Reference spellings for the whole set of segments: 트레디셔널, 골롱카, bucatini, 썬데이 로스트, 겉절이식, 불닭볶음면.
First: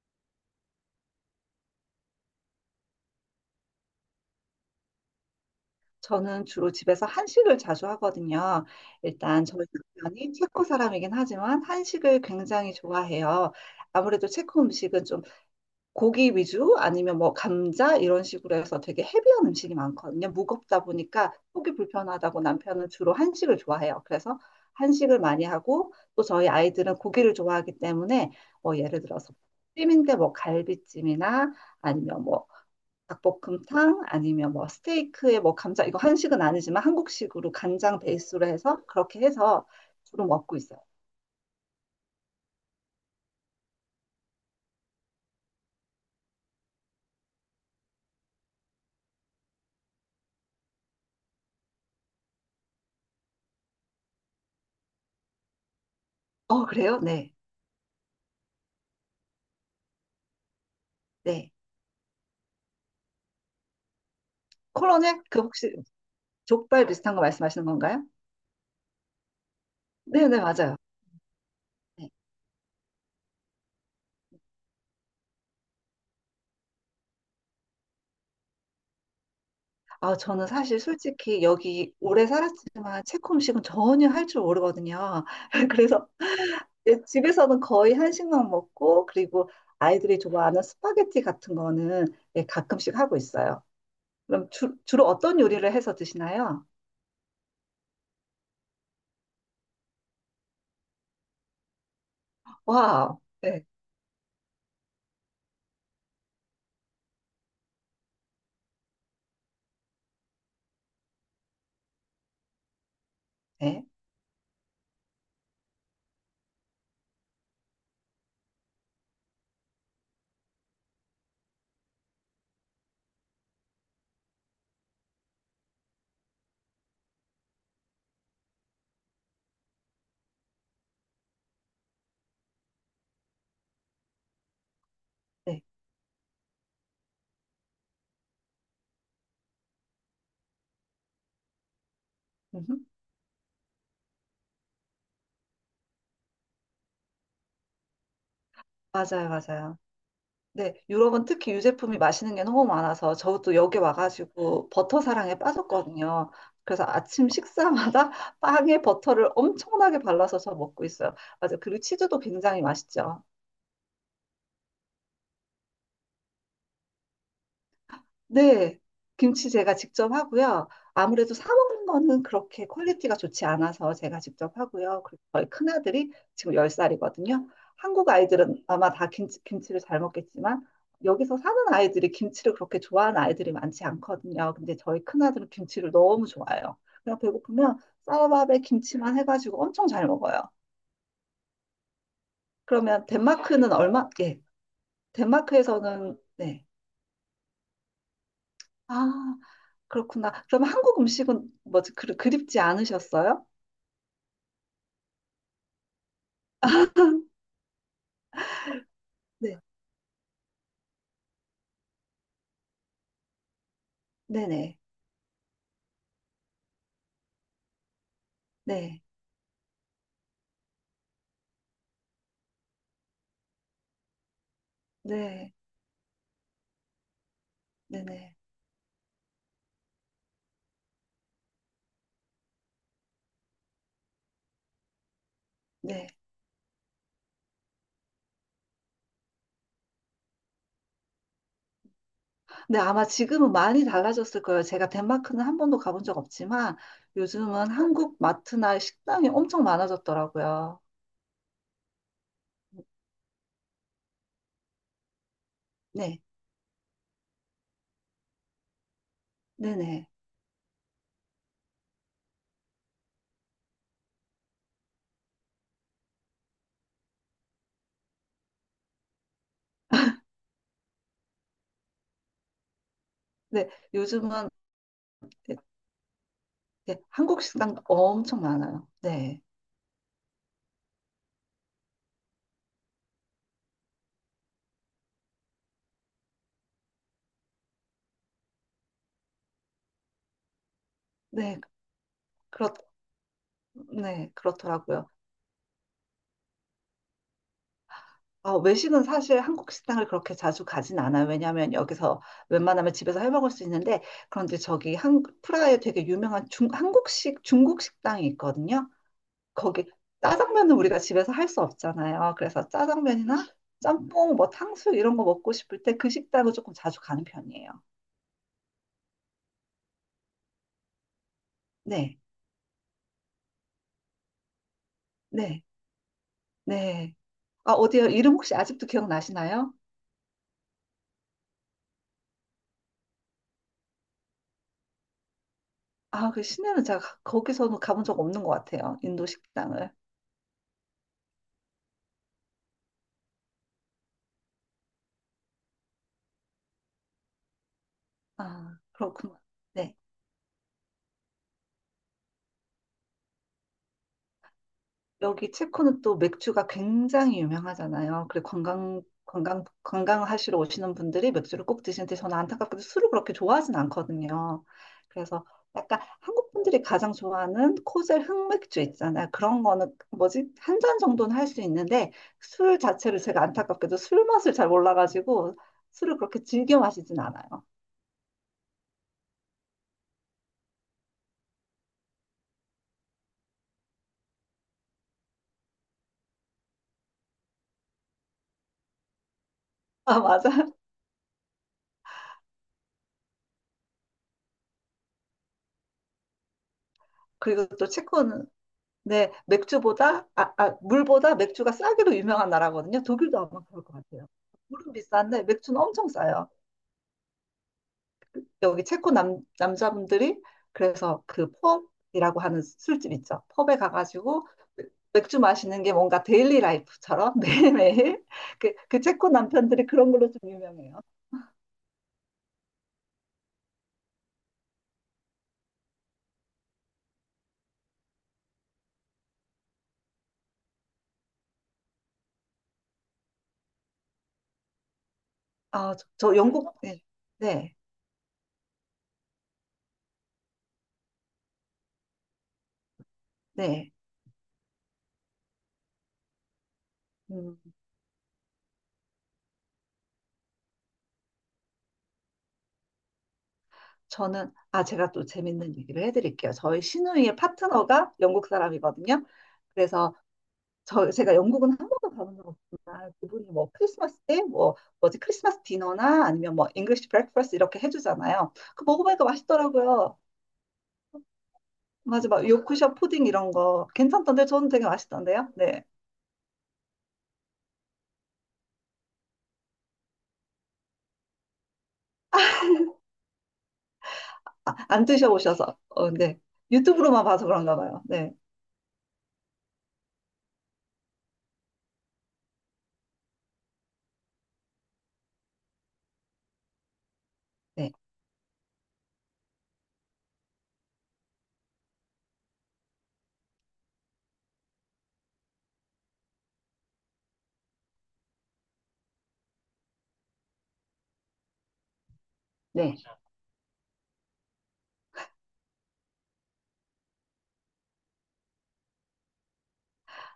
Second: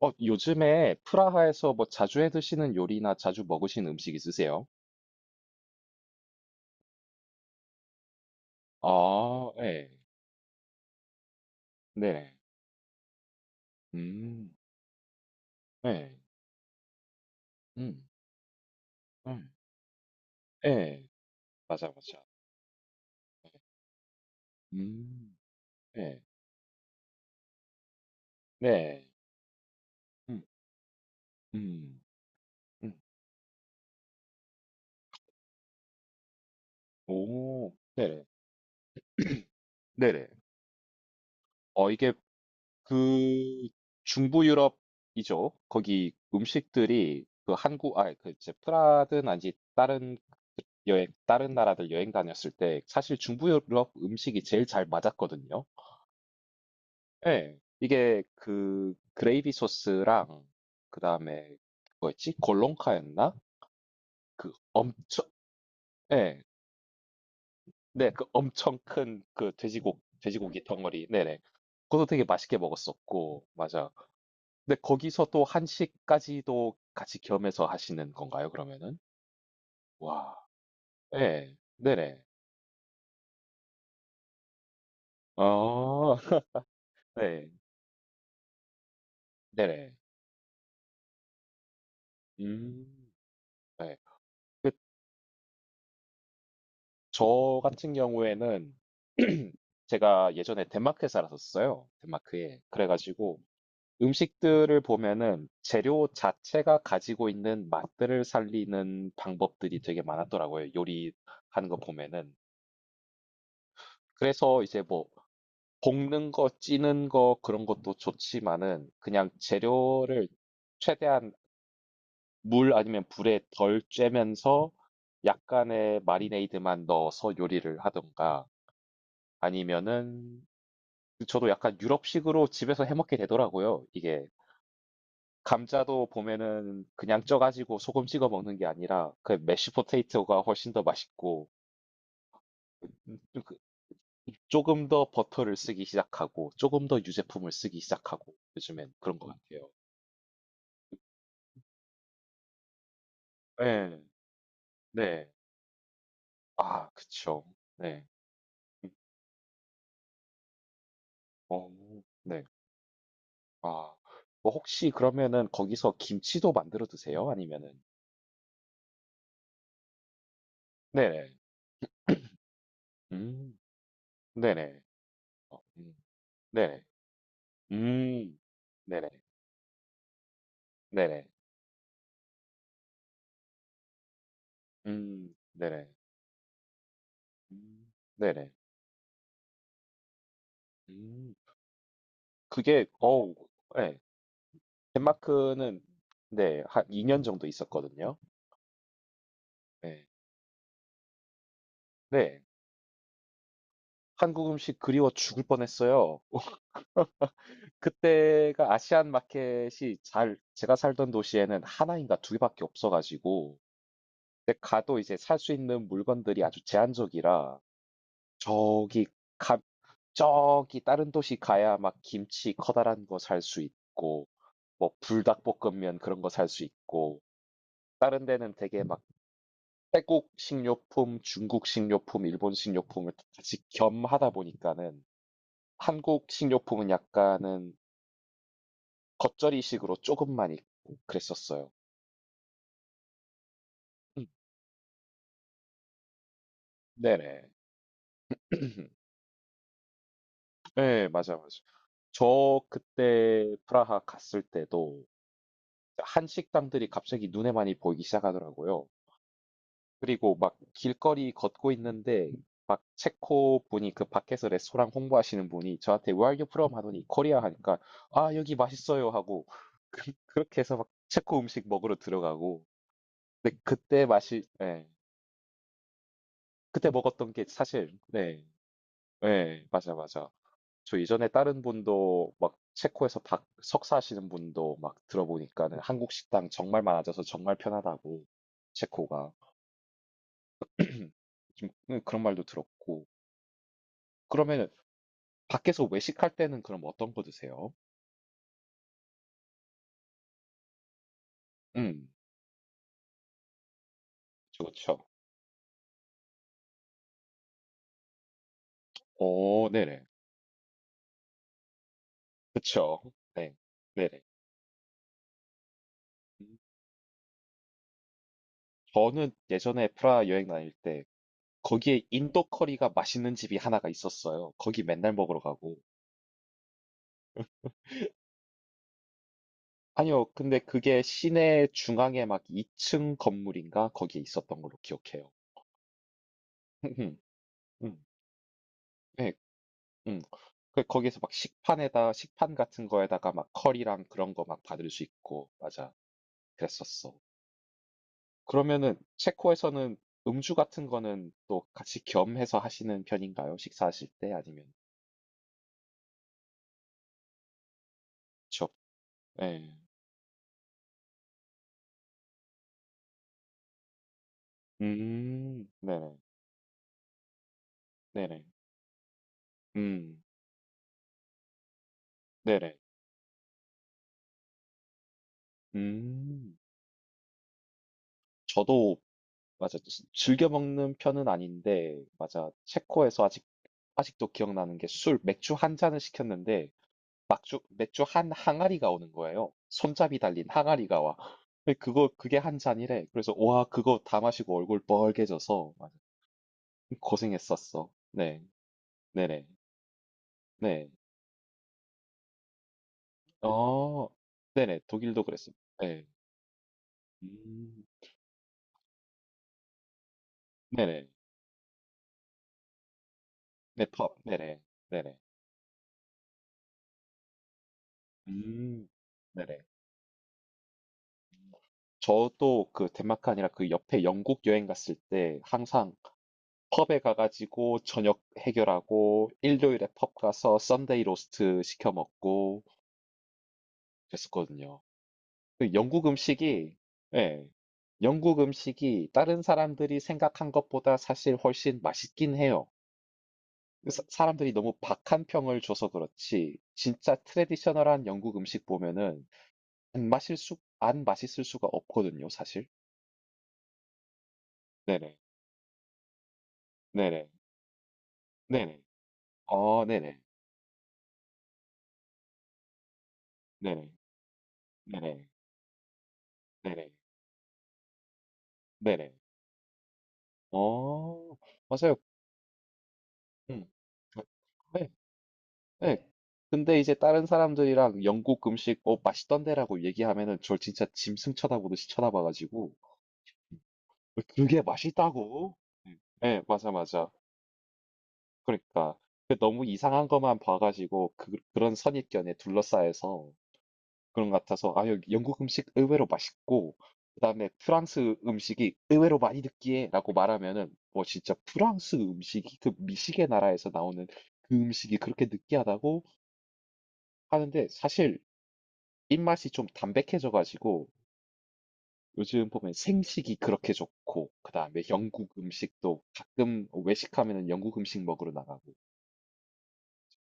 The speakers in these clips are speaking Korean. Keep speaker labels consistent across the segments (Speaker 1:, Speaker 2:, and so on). Speaker 1: 어, 요즘에 프라하에서 뭐 자주 해 드시는 요리나 자주 먹으시는 음식 있으세요?
Speaker 2: 저는 주로 집에서 한식을 자주 하거든요. 일단
Speaker 1: 아,
Speaker 2: 저희
Speaker 1: 예.
Speaker 2: 남편이 체코 사람이긴 하지만 한식을
Speaker 1: 네네.
Speaker 2: 굉장히 좋아해요. 아무래도
Speaker 1: 음.
Speaker 2: 체코 음식은 좀
Speaker 1: 예.
Speaker 2: 고기 위주 아니면 뭐 감자
Speaker 1: 음.
Speaker 2: 이런 식으로 해서 되게 헤비한
Speaker 1: 음.
Speaker 2: 음식이 많거든요. 무겁다
Speaker 1: 예.
Speaker 2: 보니까 속이
Speaker 1: 맞아, 맞아.
Speaker 2: 불편하다고 남편은 주로
Speaker 1: 예.
Speaker 2: 한식을 좋아해요. 그래서 한식을
Speaker 1: 음.
Speaker 2: 많이 하고
Speaker 1: 예.
Speaker 2: 또 저희 아이들은 고기를 좋아하기 때문에 뭐 예를
Speaker 1: 네.
Speaker 2: 들어서 찜인데 뭐
Speaker 1: 음.
Speaker 2: 갈비찜이나
Speaker 1: 음.
Speaker 2: 아니면 뭐
Speaker 1: 음.
Speaker 2: 닭볶음탕 아니면 뭐 스테이크에 뭐 감자 이거 한식은 아니지만 한국식으로
Speaker 1: 오.
Speaker 2: 간장
Speaker 1: 네네.
Speaker 2: 베이스로 해서 그렇게 해서 주로
Speaker 1: 네네.
Speaker 2: 먹고 있어요.
Speaker 1: 어, 이게 그 중부 유럽이죠. 거기 음식들이 그 한국, 아, 그 이제 프라하든 아니 다른 여행 다른 나라들 여행 다녔을 때 사실 중부 유럽 음식이 제일 잘 맞았거든요.
Speaker 2: 어, 그래요? 네.
Speaker 1: 예. 이게 그 그레이비 소스랑
Speaker 2: 네.
Speaker 1: 그다음에 뭐였지? 골롱카였나? 그
Speaker 2: 코로네?
Speaker 1: 엄청
Speaker 2: 그 혹시
Speaker 1: 예.
Speaker 2: 족발 비슷한 거 말씀하시는 건가요?
Speaker 1: 네, 그 엄청 큰 그 돼지고
Speaker 2: 네, 네,
Speaker 1: 돼지고기
Speaker 2: 맞아요.
Speaker 1: 덩어리. 네네. 그것도
Speaker 2: 네.
Speaker 1: 되게 맛있게 먹었었고. 맞아. 근데 거기서 또 한식까지도 같이 겸해서 하시는 건가요, 그러면은?
Speaker 2: 아,
Speaker 1: 와.
Speaker 2: 저는 사실 솔직히
Speaker 1: 예.
Speaker 2: 여기
Speaker 1: 네네.
Speaker 2: 오래 살았지만 체코 음식은 전혀 할 줄 모르거든요. 그래서
Speaker 1: 아.
Speaker 2: 예,
Speaker 1: 네.
Speaker 2: 집에서는 거의 한식만 먹고 그리고
Speaker 1: 네네.
Speaker 2: 아이들이 좋아하는 스파게티 같은 거는 예,
Speaker 1: 음.
Speaker 2: 가끔씩 하고 있어요.
Speaker 1: 네.
Speaker 2: 그럼
Speaker 1: 그
Speaker 2: 주로 어떤 요리를 해서 드시나요?
Speaker 1: 저 같은 경우에는 제가 예전에 덴마크에 살았었어요. 덴마크에.
Speaker 2: 와우.
Speaker 1: 그래가지고
Speaker 2: 네,
Speaker 1: 음식들을 보면은 재료 자체가 가지고 있는 맛들을 살리는 방법들이 되게 많았더라고요. 요리하는 거 보면은.
Speaker 2: 네,
Speaker 1: 그래서 이제 뭐 볶는 거, 찌는 거 그런 것도 좋지만은 그냥 재료를 최대한 물 아니면 불에 덜 쬐면서 약간의 마리네이드만 넣어서 요리를 하던가 아니면은 저도 약간 유럽식으로 집에서 해 먹게 되더라고요. 이게
Speaker 2: 네.
Speaker 1: 감자도 보면은 그냥 쪄가지고 소금 찍어 먹는 게 아니라 그 메쉬 포테이토가 훨씬 더 맛있고,
Speaker 2: 음,
Speaker 1: 음, 그 조금 더 버터를 쓰기 시작하고 조금 더 유제품을 쓰기 시작하고 요즘엔 그런 것
Speaker 2: 맞아요,
Speaker 1: 같아요.
Speaker 2: 맞아요. 네, 유럽은 특히 유제품이 맛있는 게 너무 많아서 저도 여기
Speaker 1: 네,
Speaker 2: 와가지고 버터
Speaker 1: 네.
Speaker 2: 사랑에 빠졌거든요. 그래서
Speaker 1: 아,
Speaker 2: 아침
Speaker 1: 그쵸. 네.
Speaker 2: 식사마다 빵에
Speaker 1: 음,
Speaker 2: 버터를 엄청나게 발라서 저 먹고 있어요. 맞아요.
Speaker 1: 어,
Speaker 2: 그리고 치즈도
Speaker 1: 네.
Speaker 2: 굉장히 맛있죠.
Speaker 1: 아, 뭐 혹시 그러면은 거기서 김치도 만들어 드세요? 아니면은?
Speaker 2: 네, 김치 제가 직접 하고요. 아무래도
Speaker 1: 네네.
Speaker 2: 사 먹는 거는 그렇게 퀄리티가 좋지
Speaker 1: 음,
Speaker 2: 않아서 제가 직접
Speaker 1: 네네.
Speaker 2: 하고요. 그리고 저희
Speaker 1: 어,
Speaker 2: 큰아들이 지금
Speaker 1: 네네.
Speaker 2: 10살이거든요. 한국
Speaker 1: 음.
Speaker 2: 아이들은 아마 다
Speaker 1: 네네.
Speaker 2: 김치를 잘 먹겠지만
Speaker 1: 네네.
Speaker 2: 여기서 사는 아이들이 김치를 그렇게 좋아하는 아이들이 많지 않거든요. 근데 저희
Speaker 1: 음.
Speaker 2: 큰아들은
Speaker 1: 네네.
Speaker 2: 김치를 너무 좋아해요. 그냥 배고프면
Speaker 1: 음. 네네.
Speaker 2: 쌀밥에 김치만 해가지고 엄청 잘 먹어요.
Speaker 1: 음. 그게
Speaker 2: 그러면
Speaker 1: 어우
Speaker 2: 덴마크는
Speaker 1: 예.
Speaker 2: 얼마? 예,
Speaker 1: 덴마크는
Speaker 2: 덴마크에서는
Speaker 1: 네.
Speaker 2: 네.
Speaker 1: 한 2년 정도 있었거든요.
Speaker 2: 아,
Speaker 1: 네.
Speaker 2: 그렇구나. 그럼 한국 음식은 뭐지? 그,
Speaker 1: 네.
Speaker 2: 그립지 않으셨어요?
Speaker 1: 한국 음식 그리워 죽을 뻔했어요. 그때가 아시안
Speaker 2: 네.
Speaker 1: 마켓이 잘 제가 살던 도시에는 하나 인가 두 개 밖에 없어 가지고 근데
Speaker 2: 네네.
Speaker 1: 가도 이제 살 수 있는 물건들이 아주 제한적이라
Speaker 2: 네.
Speaker 1: 저기 가 저기 다른 도시 가야 막 김치 커다란 거 살 수 있고 뭐
Speaker 2: 네.
Speaker 1: 불닭볶음면 그런 거 살 수 있고 다른
Speaker 2: 네네.
Speaker 1: 데는 되게 막 태국 식료품, 중국 식료품, 일본 식료품을 같이 겸하다 보니까는
Speaker 2: 네.
Speaker 1: 한국 식료품은 약간은 겉절이식으로 조금만 있고 그랬었어요.
Speaker 2: 네, 아마 지금은 많이
Speaker 1: 음,
Speaker 2: 달라졌을 거예요. 제가 덴마크는 한 번도 가본 적 없지만
Speaker 1: 네네.
Speaker 2: 요즘은 한국 마트나 식당이 엄청 많아졌더라고요.
Speaker 1: 네, 맞아, 맞아. 저 그때 프라하 갔을 때도
Speaker 2: 네.
Speaker 1: 한식당들이 갑자기 눈에 많이 보이기 시작하더라고요.
Speaker 2: 네네.
Speaker 1: 그리고 막 길거리 걷고 있는데 막 체코 분이 그 밖에서 레스토랑 홍보하시는 분이 저한테 Where are you from? 하더니 코리아 하니까 아 여기 맛있어요 하고 그렇게 해서 막 체코 음식 먹으러 들어가고 근데
Speaker 2: 네.
Speaker 1: 그때
Speaker 2: 요즘은
Speaker 1: 맛이 예
Speaker 2: 네,
Speaker 1: 그때
Speaker 2: 네.
Speaker 1: 먹었던
Speaker 2: 한국
Speaker 1: 게
Speaker 2: 식당
Speaker 1: 사실
Speaker 2: 엄청
Speaker 1: 네
Speaker 2: 많아요. 네.
Speaker 1: 예 맞아 맞아 저 이전에 다른 분도 막 체코에서 박 석사하시는 분도 막 들어보니까는 한국 식당 정말 많아져서 정말 편하다고 체코가
Speaker 2: 네.
Speaker 1: 좀 그런 말도
Speaker 2: 그렇,
Speaker 1: 들었고
Speaker 2: 네.
Speaker 1: 그러면
Speaker 2: 그렇더라고요.
Speaker 1: 밖에서 외식할 때는 그럼 어떤 거 드세요?
Speaker 2: 어, 외식은 사실 한국 식당을 그렇게 자주 가진 않아요. 왜냐하면
Speaker 1: 음.
Speaker 2: 여기서 웬만하면 집에서 해 먹을 수 있는데 그런데
Speaker 1: 그쵸,
Speaker 2: 저기
Speaker 1: 그쵸.
Speaker 2: 한 프라하에 되게 유명한 한국식 중국 식당이 있거든요.
Speaker 1: 어
Speaker 2: 거기
Speaker 1: 네네.
Speaker 2: 짜장면은 우리가 집에서 할 수 없잖아요. 그래서
Speaker 1: 그쵸.
Speaker 2: 짜장면이나
Speaker 1: 네. 네네.
Speaker 2: 짬뽕, 뭐 탕수 이런 거 먹고 싶을 때 그 식당을
Speaker 1: 음.
Speaker 2: 조금 자주 가는 편이에요.
Speaker 1: 저는 예전에 프라하 여행 다닐 때 거기에
Speaker 2: 네,
Speaker 1: 인도 커리가 맛있는 집이 하나가 있었어요. 거기 맨날 먹으러
Speaker 2: 네,
Speaker 1: 가고.
Speaker 2: 네. 아, 어디요? 이름 혹시 아직도 기억나시나요?
Speaker 1: 아니요. 근데 그게 시내 중앙에 막 2층 건물인가 거기에 있었던 걸로 기억해요.
Speaker 2: 아, 그 시내는 제가
Speaker 1: 음음.
Speaker 2: 거기서는
Speaker 1: 음.
Speaker 2: 가본 적 없는 것 같아요. 인도
Speaker 1: 네.
Speaker 2: 식당을.
Speaker 1: 음. 그 거기서 막 식판에다 식판 같은 거에다가 막 커리랑 그런 거 막 받을 수 있고. 맞아. 그랬었어.
Speaker 2: 아,
Speaker 1: 그러면은
Speaker 2: 그렇구나.
Speaker 1: 체코에서는
Speaker 2: 네.
Speaker 1: 음주 같은 거는 또 같이 겸해서 하시는 편인가요? 식사하실 때 아니면
Speaker 2: 여기 체코는 또 맥주가 굉장히 유명하잖아요. 그래
Speaker 1: 취업?
Speaker 2: 관광 관광
Speaker 1: 네.
Speaker 2: 관광하시러 오시는 분들이 맥주를 꼭 드시는데 저는 안타깝게도 술을 그렇게 좋아하진 않거든요. 그래서 약간
Speaker 1: 네네,
Speaker 2: 한국 분들이 가장 좋아하는 코젤
Speaker 1: 네네,
Speaker 2: 흑맥주 있잖아요. 그런 거는
Speaker 1: 음,
Speaker 2: 뭐지? 한 잔 정도는 할 수 있는데
Speaker 1: 네네,
Speaker 2: 술 자체를 제가 안타깝게도 술 맛을 잘 몰라가지고 술을 그렇게
Speaker 1: 음.
Speaker 2: 즐겨 마시진 않아요.
Speaker 1: 저도 맞아 즐겨 먹는 편은 아닌데 맞아 체코에서 아직 아직도 기억나는 게 술, 맥주 한 잔을 시켰는데 맥주 한 항아리가 오는 거예요. 손잡이
Speaker 2: 아,
Speaker 1: 달린
Speaker 2: 맞아.
Speaker 1: 항아리가 와. 근데 그거 그게 한 잔이래. 그래서 와 그거 다 마시고 얼굴 뻘개져서
Speaker 2: 그리고 또
Speaker 1: 고생했었어. 네.
Speaker 2: 체코는 네,
Speaker 1: 네네. 네.
Speaker 2: 물보다 맥주가 싸기로 유명한 나라거든요. 독일도 아마 그럴 것
Speaker 1: 어.
Speaker 2: 같아요.
Speaker 1: 네네.
Speaker 2: 물은
Speaker 1: 독일도
Speaker 2: 비싼데
Speaker 1: 그랬어요.
Speaker 2: 맥주는
Speaker 1: 네.
Speaker 2: 엄청 싸요.
Speaker 1: 음.
Speaker 2: 여기 체코 남자분들이
Speaker 1: 네네.
Speaker 2: 그래서 그 펍이라고 하는 술집 있죠. 펍에
Speaker 1: 네. 펍.
Speaker 2: 가가지고
Speaker 1: 네네. 네네.
Speaker 2: 맥주 마시는 게 뭔가 데일리 라이프처럼 매일매일 그,
Speaker 1: 음.
Speaker 2: 그 체코
Speaker 1: 네네.
Speaker 2: 남편들이 그런 걸로 좀 유명해요.
Speaker 1: 저도 그 덴마크 아니라 그 옆에 영국 여행 갔을 때 항상 펍에 가가지고 저녁 해결하고 일요일에 펍 가서 썬데이 로스트 시켜 먹고 그랬었거든요. 그
Speaker 2: 아,
Speaker 1: 영국
Speaker 2: 저
Speaker 1: 음식이
Speaker 2: 영국, 네,
Speaker 1: 예.
Speaker 2: 네,
Speaker 1: 영국 음식이 다른 사람들이 생각한 것보다 사실 훨씬 맛있긴 해요.
Speaker 2: 네.
Speaker 1: 사람들이 너무 박한 평을 줘서 그렇지, 진짜
Speaker 2: 음,
Speaker 1: 트레디셔널한 영국 음식 보면은 안 마실 수, 안 맛있을 수가 없거든요, 사실.
Speaker 2: 저는, 아, 제가
Speaker 1: 네네,
Speaker 2: 또 재밌는 얘기를 해드릴게요. 저희
Speaker 1: 네네,
Speaker 2: 시누이의 파트너가 영국
Speaker 1: 네네,
Speaker 2: 사람이거든요.
Speaker 1: 어,
Speaker 2: 그래서
Speaker 1: 네네,
Speaker 2: 저 제가 영국은 한 번도 가본 적 없지만 그분이 뭐
Speaker 1: 네네,
Speaker 2: 크리스마스 때 뭐 뭐지
Speaker 1: 네네,
Speaker 2: 크리스마스 디너나 아니면 뭐
Speaker 1: 네네,
Speaker 2: 잉글리시 브렉퍼스트 이렇게 해주잖아요. 그
Speaker 1: 네네,
Speaker 2: 먹어보니까 맛있더라고요.
Speaker 1: 어, 맞아요.
Speaker 2: 맞아, 막 요크셔 푸딩 이런
Speaker 1: 음.
Speaker 2: 거
Speaker 1: 네,
Speaker 2: 괜찮던데 저는 되게
Speaker 1: 네.
Speaker 2: 맛있던데요. 네,
Speaker 1: 네. 근데 이제 다른 사람들이랑 영국 음식, 어, 맛있던데라고 얘기하면은 저 진짜 짐승 쳐다보듯이 쳐다봐가지고, 음, 그게
Speaker 2: 아, 안
Speaker 1: 맛있다고?
Speaker 2: 드셔보셔서
Speaker 1: 음.
Speaker 2: 어, 네
Speaker 1: 네, 맞아, 맞아.
Speaker 2: 유튜브로만 봐서 그런가 봐요. 네,
Speaker 1: 그러니까 그 너무 이상한 것만 봐가지고 그런 선입견에 둘러싸여서 그런 것 같아서 아 여기 영국 음식 의외로 맛있고 그다음에
Speaker 2: 네,
Speaker 1: 프랑스 음식이 의외로 많이 느끼해라고 말하면은 뭐 진짜 프랑스 음식이 그 미식의 나라에서 나오는 그 음식이 그렇게 느끼하다고 하는데 사실 입맛이 좀 담백해져가지고 요즘 보면
Speaker 2: 네.
Speaker 1: 생식이 그렇게 좋고 그다음에 영국 음식도 가끔 외식하면은 영국 음식 먹으러 나가고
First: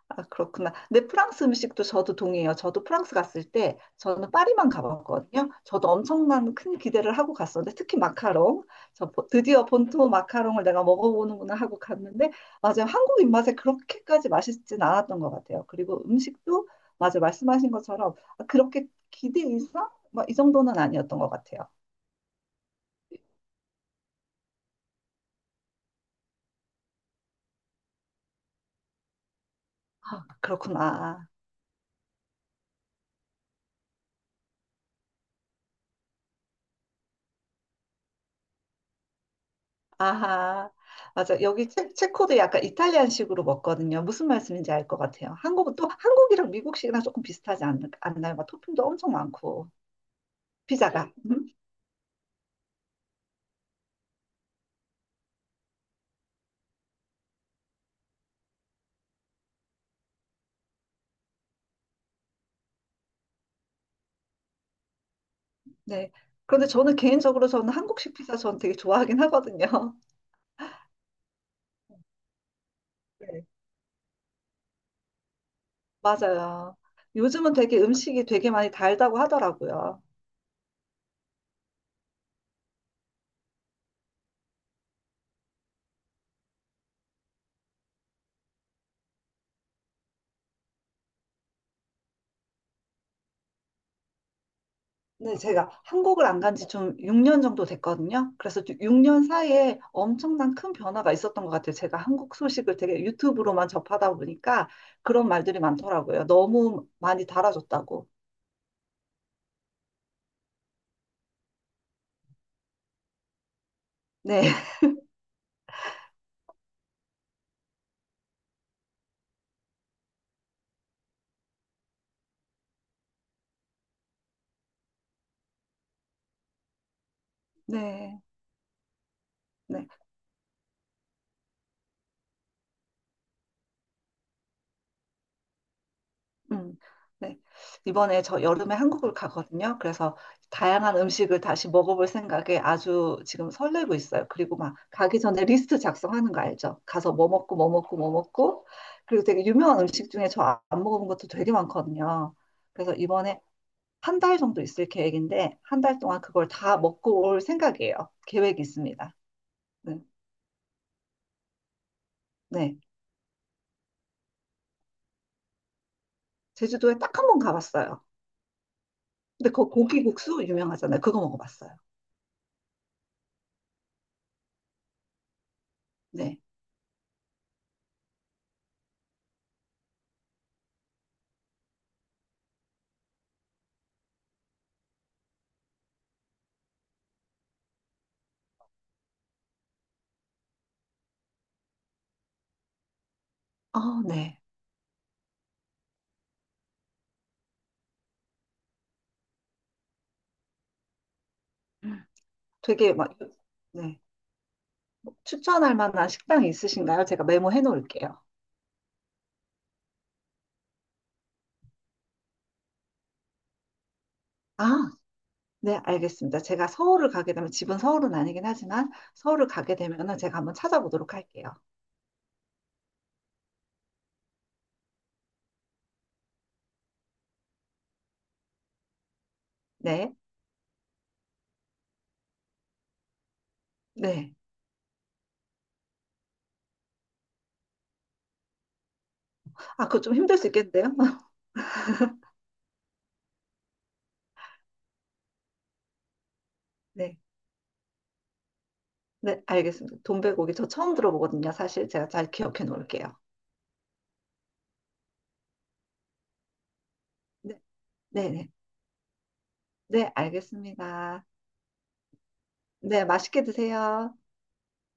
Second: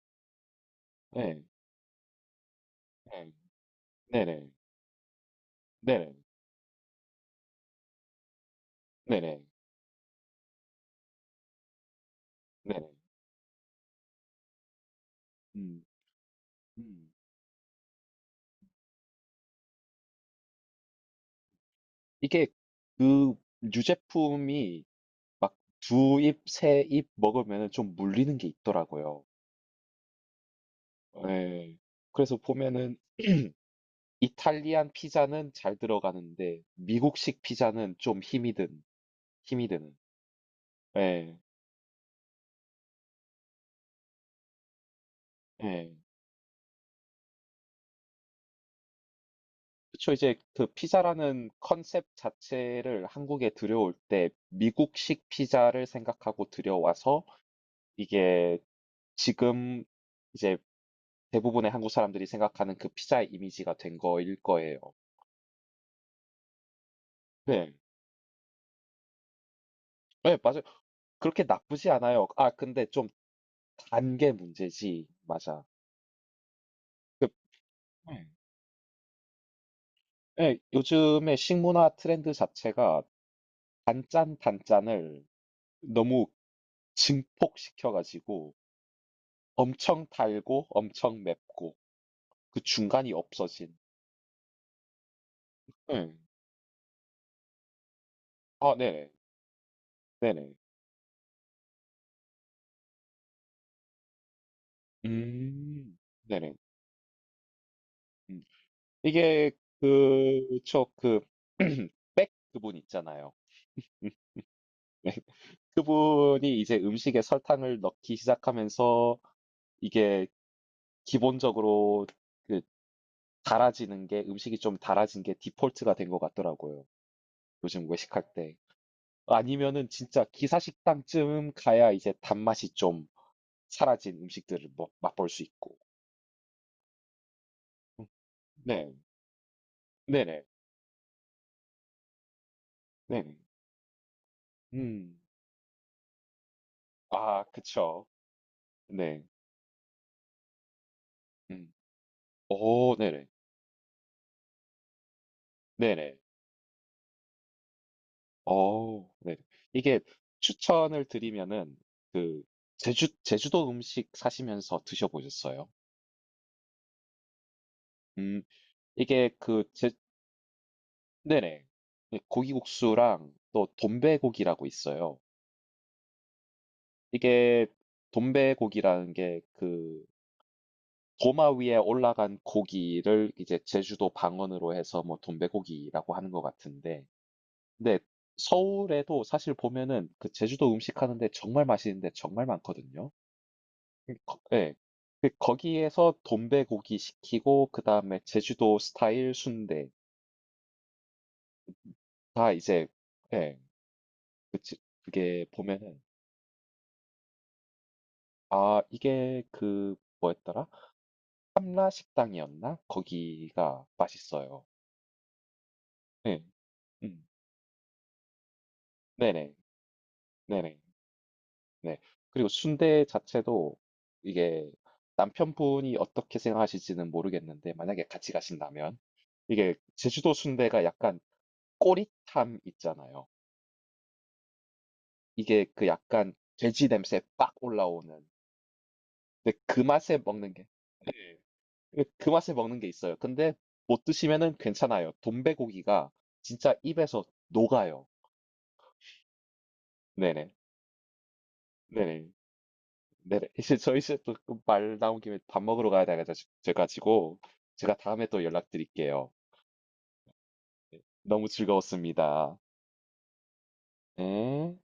Speaker 2: 아, 그렇구나. 근데
Speaker 1: 네,
Speaker 2: 프랑스 음식도 저도 동의해요. 저도 프랑스
Speaker 1: 네,
Speaker 2: 갔을 때 저는
Speaker 1: 네네
Speaker 2: 파리만 가봤거든요. 저도
Speaker 1: 네네
Speaker 2: 엄청난 큰 기대를 하고 갔었는데 특히 마카롱. 저
Speaker 1: 네네.
Speaker 2: 드디어 본토 마카롱을 내가 먹어보는구나 하고 갔는데 맞아요.
Speaker 1: 네네.
Speaker 2: 한국 입맛에 그렇게까지 맛있진 않았던 것 같아요.
Speaker 1: 음.
Speaker 2: 그리고 음식도
Speaker 1: 음.
Speaker 2: 맞아요. 말씀하신 것처럼 아, 그렇게 기대 이상? 막 이 정도는 아니었던 것 같아요.
Speaker 1: 이게 그 유제품이 막 두 입, 세 입 먹으면 좀 물리는 게 있더라고요.
Speaker 2: 아, 그렇구나.
Speaker 1: 네. 그래서 보면은 이탈리안 피자는 잘 들어가는데 미국식 피자는 좀 힘이 든 힘이 드는.
Speaker 2: 아하.
Speaker 1: 예.
Speaker 2: 맞아. 여기 체코도 약간 이탈리안식으로 먹거든요. 무슨 말씀인지 알 것 같아요. 한국은 또
Speaker 1: 예.
Speaker 2: 한국이랑 미국식이랑 조금 비슷하지 않나요? 막 토핑도 엄청 많고.
Speaker 1: 그쵸. 이제 그
Speaker 2: 피자가. 음?
Speaker 1: 피자라는 컨셉 자체를 한국에 들여올 때 미국식 피자를 생각하고 들여와서 이게 지금 이제 대부분의 한국 사람들이 생각하는 그 피자의 이미지가 된 거일 거예요.
Speaker 2: 네. 그런데 저는 개인적으로 저는
Speaker 1: 네.
Speaker 2: 한국식 피자 저는 되게 좋아하긴 하거든요.
Speaker 1: 네, 맞아요. 그렇게 나쁘지 않아요. 아, 근데 좀
Speaker 2: 네.
Speaker 1: 단게 문제지. 맞아.
Speaker 2: 맞아요.
Speaker 1: 그,
Speaker 2: 요즘은 되게 음식이
Speaker 1: 네.
Speaker 2: 되게 많이 달다고 하더라고요.
Speaker 1: 네, 요즘에 식문화 트렌드 자체가 단짠 단짠을 너무 증폭시켜가지고 엄청 달고 엄청 맵고 그 중간이 없어진.
Speaker 2: 네, 제가
Speaker 1: 네.
Speaker 2: 한국을 안 간지 좀 6년 정도 됐거든요. 그래서
Speaker 1: 아, 네네.
Speaker 2: 6년 사이에
Speaker 1: 네네.
Speaker 2: 엄청난 큰 변화가 있었던 것 같아요. 제가 한국 소식을 되게 유튜브로만 접하다 보니까 그런 말들이
Speaker 1: 음,
Speaker 2: 많더라고요.
Speaker 1: 네네.
Speaker 2: 너무 많이 달아졌다고.
Speaker 1: 음. 이게 그, 저, 그, 그분 있잖아요.
Speaker 2: 네,
Speaker 1: 네. 그분이 이제 음식에 설탕을 넣기 시작하면서 이게 기본적으로 그 달아지는 게 음식이 좀 달아진 게 디폴트가 된 것 같더라고요. 요즘
Speaker 2: 네,
Speaker 1: 외식할 때.
Speaker 2: 네.
Speaker 1: 아니면은 진짜 기사식당쯤 가야 이제 단맛이 좀 사라진 음식들을 뭐 맛볼 수 있고.
Speaker 2: 음, 네.
Speaker 1: 음,
Speaker 2: 이번에 저 여름에
Speaker 1: 네.
Speaker 2: 한국을 가거든요. 그래서
Speaker 1: 네네.
Speaker 2: 다양한 음식을 다시 먹어볼 생각에 아주
Speaker 1: 네네.
Speaker 2: 지금 설레고 있어요. 그리고 막
Speaker 1: 음.
Speaker 2: 가기 전에 리스트 작성하는 거 알죠? 가서 뭐
Speaker 1: 아,
Speaker 2: 먹고 뭐 먹고
Speaker 1: 그쵸.
Speaker 2: 뭐 먹고
Speaker 1: 네.
Speaker 2: 그리고 되게 유명한 음식 중에 저 안 먹어본 것도 되게
Speaker 1: 음.
Speaker 2: 많거든요. 그래서
Speaker 1: 오, 네네.
Speaker 2: 이번에 한 달 정도 있을 계획인데 한 달
Speaker 1: 네네.
Speaker 2: 동안 그걸 다 먹고 올 생각이에요. 계획이
Speaker 1: 어
Speaker 2: 있습니다.
Speaker 1: 네.
Speaker 2: 네.
Speaker 1: 이게 추천을 드리면은 그
Speaker 2: 네.
Speaker 1: 제주도 음식 사시면서 드셔 보셨어요?
Speaker 2: 제주도에 딱 한 번 가봤어요.
Speaker 1: 음 이게
Speaker 2: 근데
Speaker 1: 그
Speaker 2: 그
Speaker 1: 제
Speaker 2: 고기국수 유명하잖아요. 그거
Speaker 1: 네네.
Speaker 2: 먹어봤어요.
Speaker 1: 예 고기국수랑 또 돈베고기라고 있어요.
Speaker 2: 네.
Speaker 1: 이게 돈베고기라는 게 그 도마 위에 올라간 고기를 이제 제주도 방언으로 해서 뭐 돈베고기라고 하는 것 같은데 근데 서울에도 사실 보면은 그 제주도 음식 하는데 정말 맛있는 데 정말 많거든요.
Speaker 2: 아,
Speaker 1: 그 거
Speaker 2: 네.
Speaker 1: 예. 그 거기에서 돈베고기 시키고 그다음에 제주도 스타일 순대 다 이제
Speaker 2: 되게 막,
Speaker 1: 예.
Speaker 2: 네.
Speaker 1: 그 지-
Speaker 2: 뭐
Speaker 1: 그게
Speaker 2: 추천할
Speaker 1: 보면은
Speaker 2: 만한 식당이 있으신가요? 제가 메모해 놓을게요.
Speaker 1: 아 이게 그 뭐였더라? 삼라 식당이었나? 거기가 맛있어요.
Speaker 2: 아, 네, 알겠습니다.
Speaker 1: 네.
Speaker 2: 제가 서울을
Speaker 1: 음.
Speaker 2: 가게 되면, 집은 서울은 아니긴 하지만, 서울을
Speaker 1: 네네.
Speaker 2: 가게 되면은 제가 한번
Speaker 1: 네네.
Speaker 2: 찾아보도록 할게요.
Speaker 1: 네. 그리고 순대 자체도 이게 남편분이 어떻게 생각하실지는 모르겠는데 만약에 같이 가신다면 이게
Speaker 2: 네,
Speaker 1: 제주도 순대가 약간 꼬릿함 있잖아요.
Speaker 2: 네.
Speaker 1: 이게 그 약간 돼지 냄새 빡 올라오는 근데 그
Speaker 2: 아, 그거 좀
Speaker 1: 맛에
Speaker 2: 힘들 수
Speaker 1: 먹는 게
Speaker 2: 있겠는데요?
Speaker 1: 네. 그 맛에 먹는 게 있어요. 근데 못 드시면은 괜찮아요. 돈베고기가 진짜
Speaker 2: 네,
Speaker 1: 입에서 녹아요.
Speaker 2: 네, 알겠습니다.
Speaker 1: 네네.
Speaker 2: 돈베고기 저 처음 들어보거든요. 사실 제가
Speaker 1: 네네.
Speaker 2: 잘 기억해 놓을게요.
Speaker 1: 네네. 이제 저희 이제 또말 나온 김에 밥 먹으러 가야 돼가지고
Speaker 2: 네,
Speaker 1: 제가 다음에
Speaker 2: 네,
Speaker 1: 또
Speaker 2: 네.
Speaker 1: 연락드릴게요.
Speaker 2: 네, 알겠습니다.
Speaker 1: 너무 즐거웠습니다.
Speaker 2: 네, 맛있게 드세요.
Speaker 1: 네.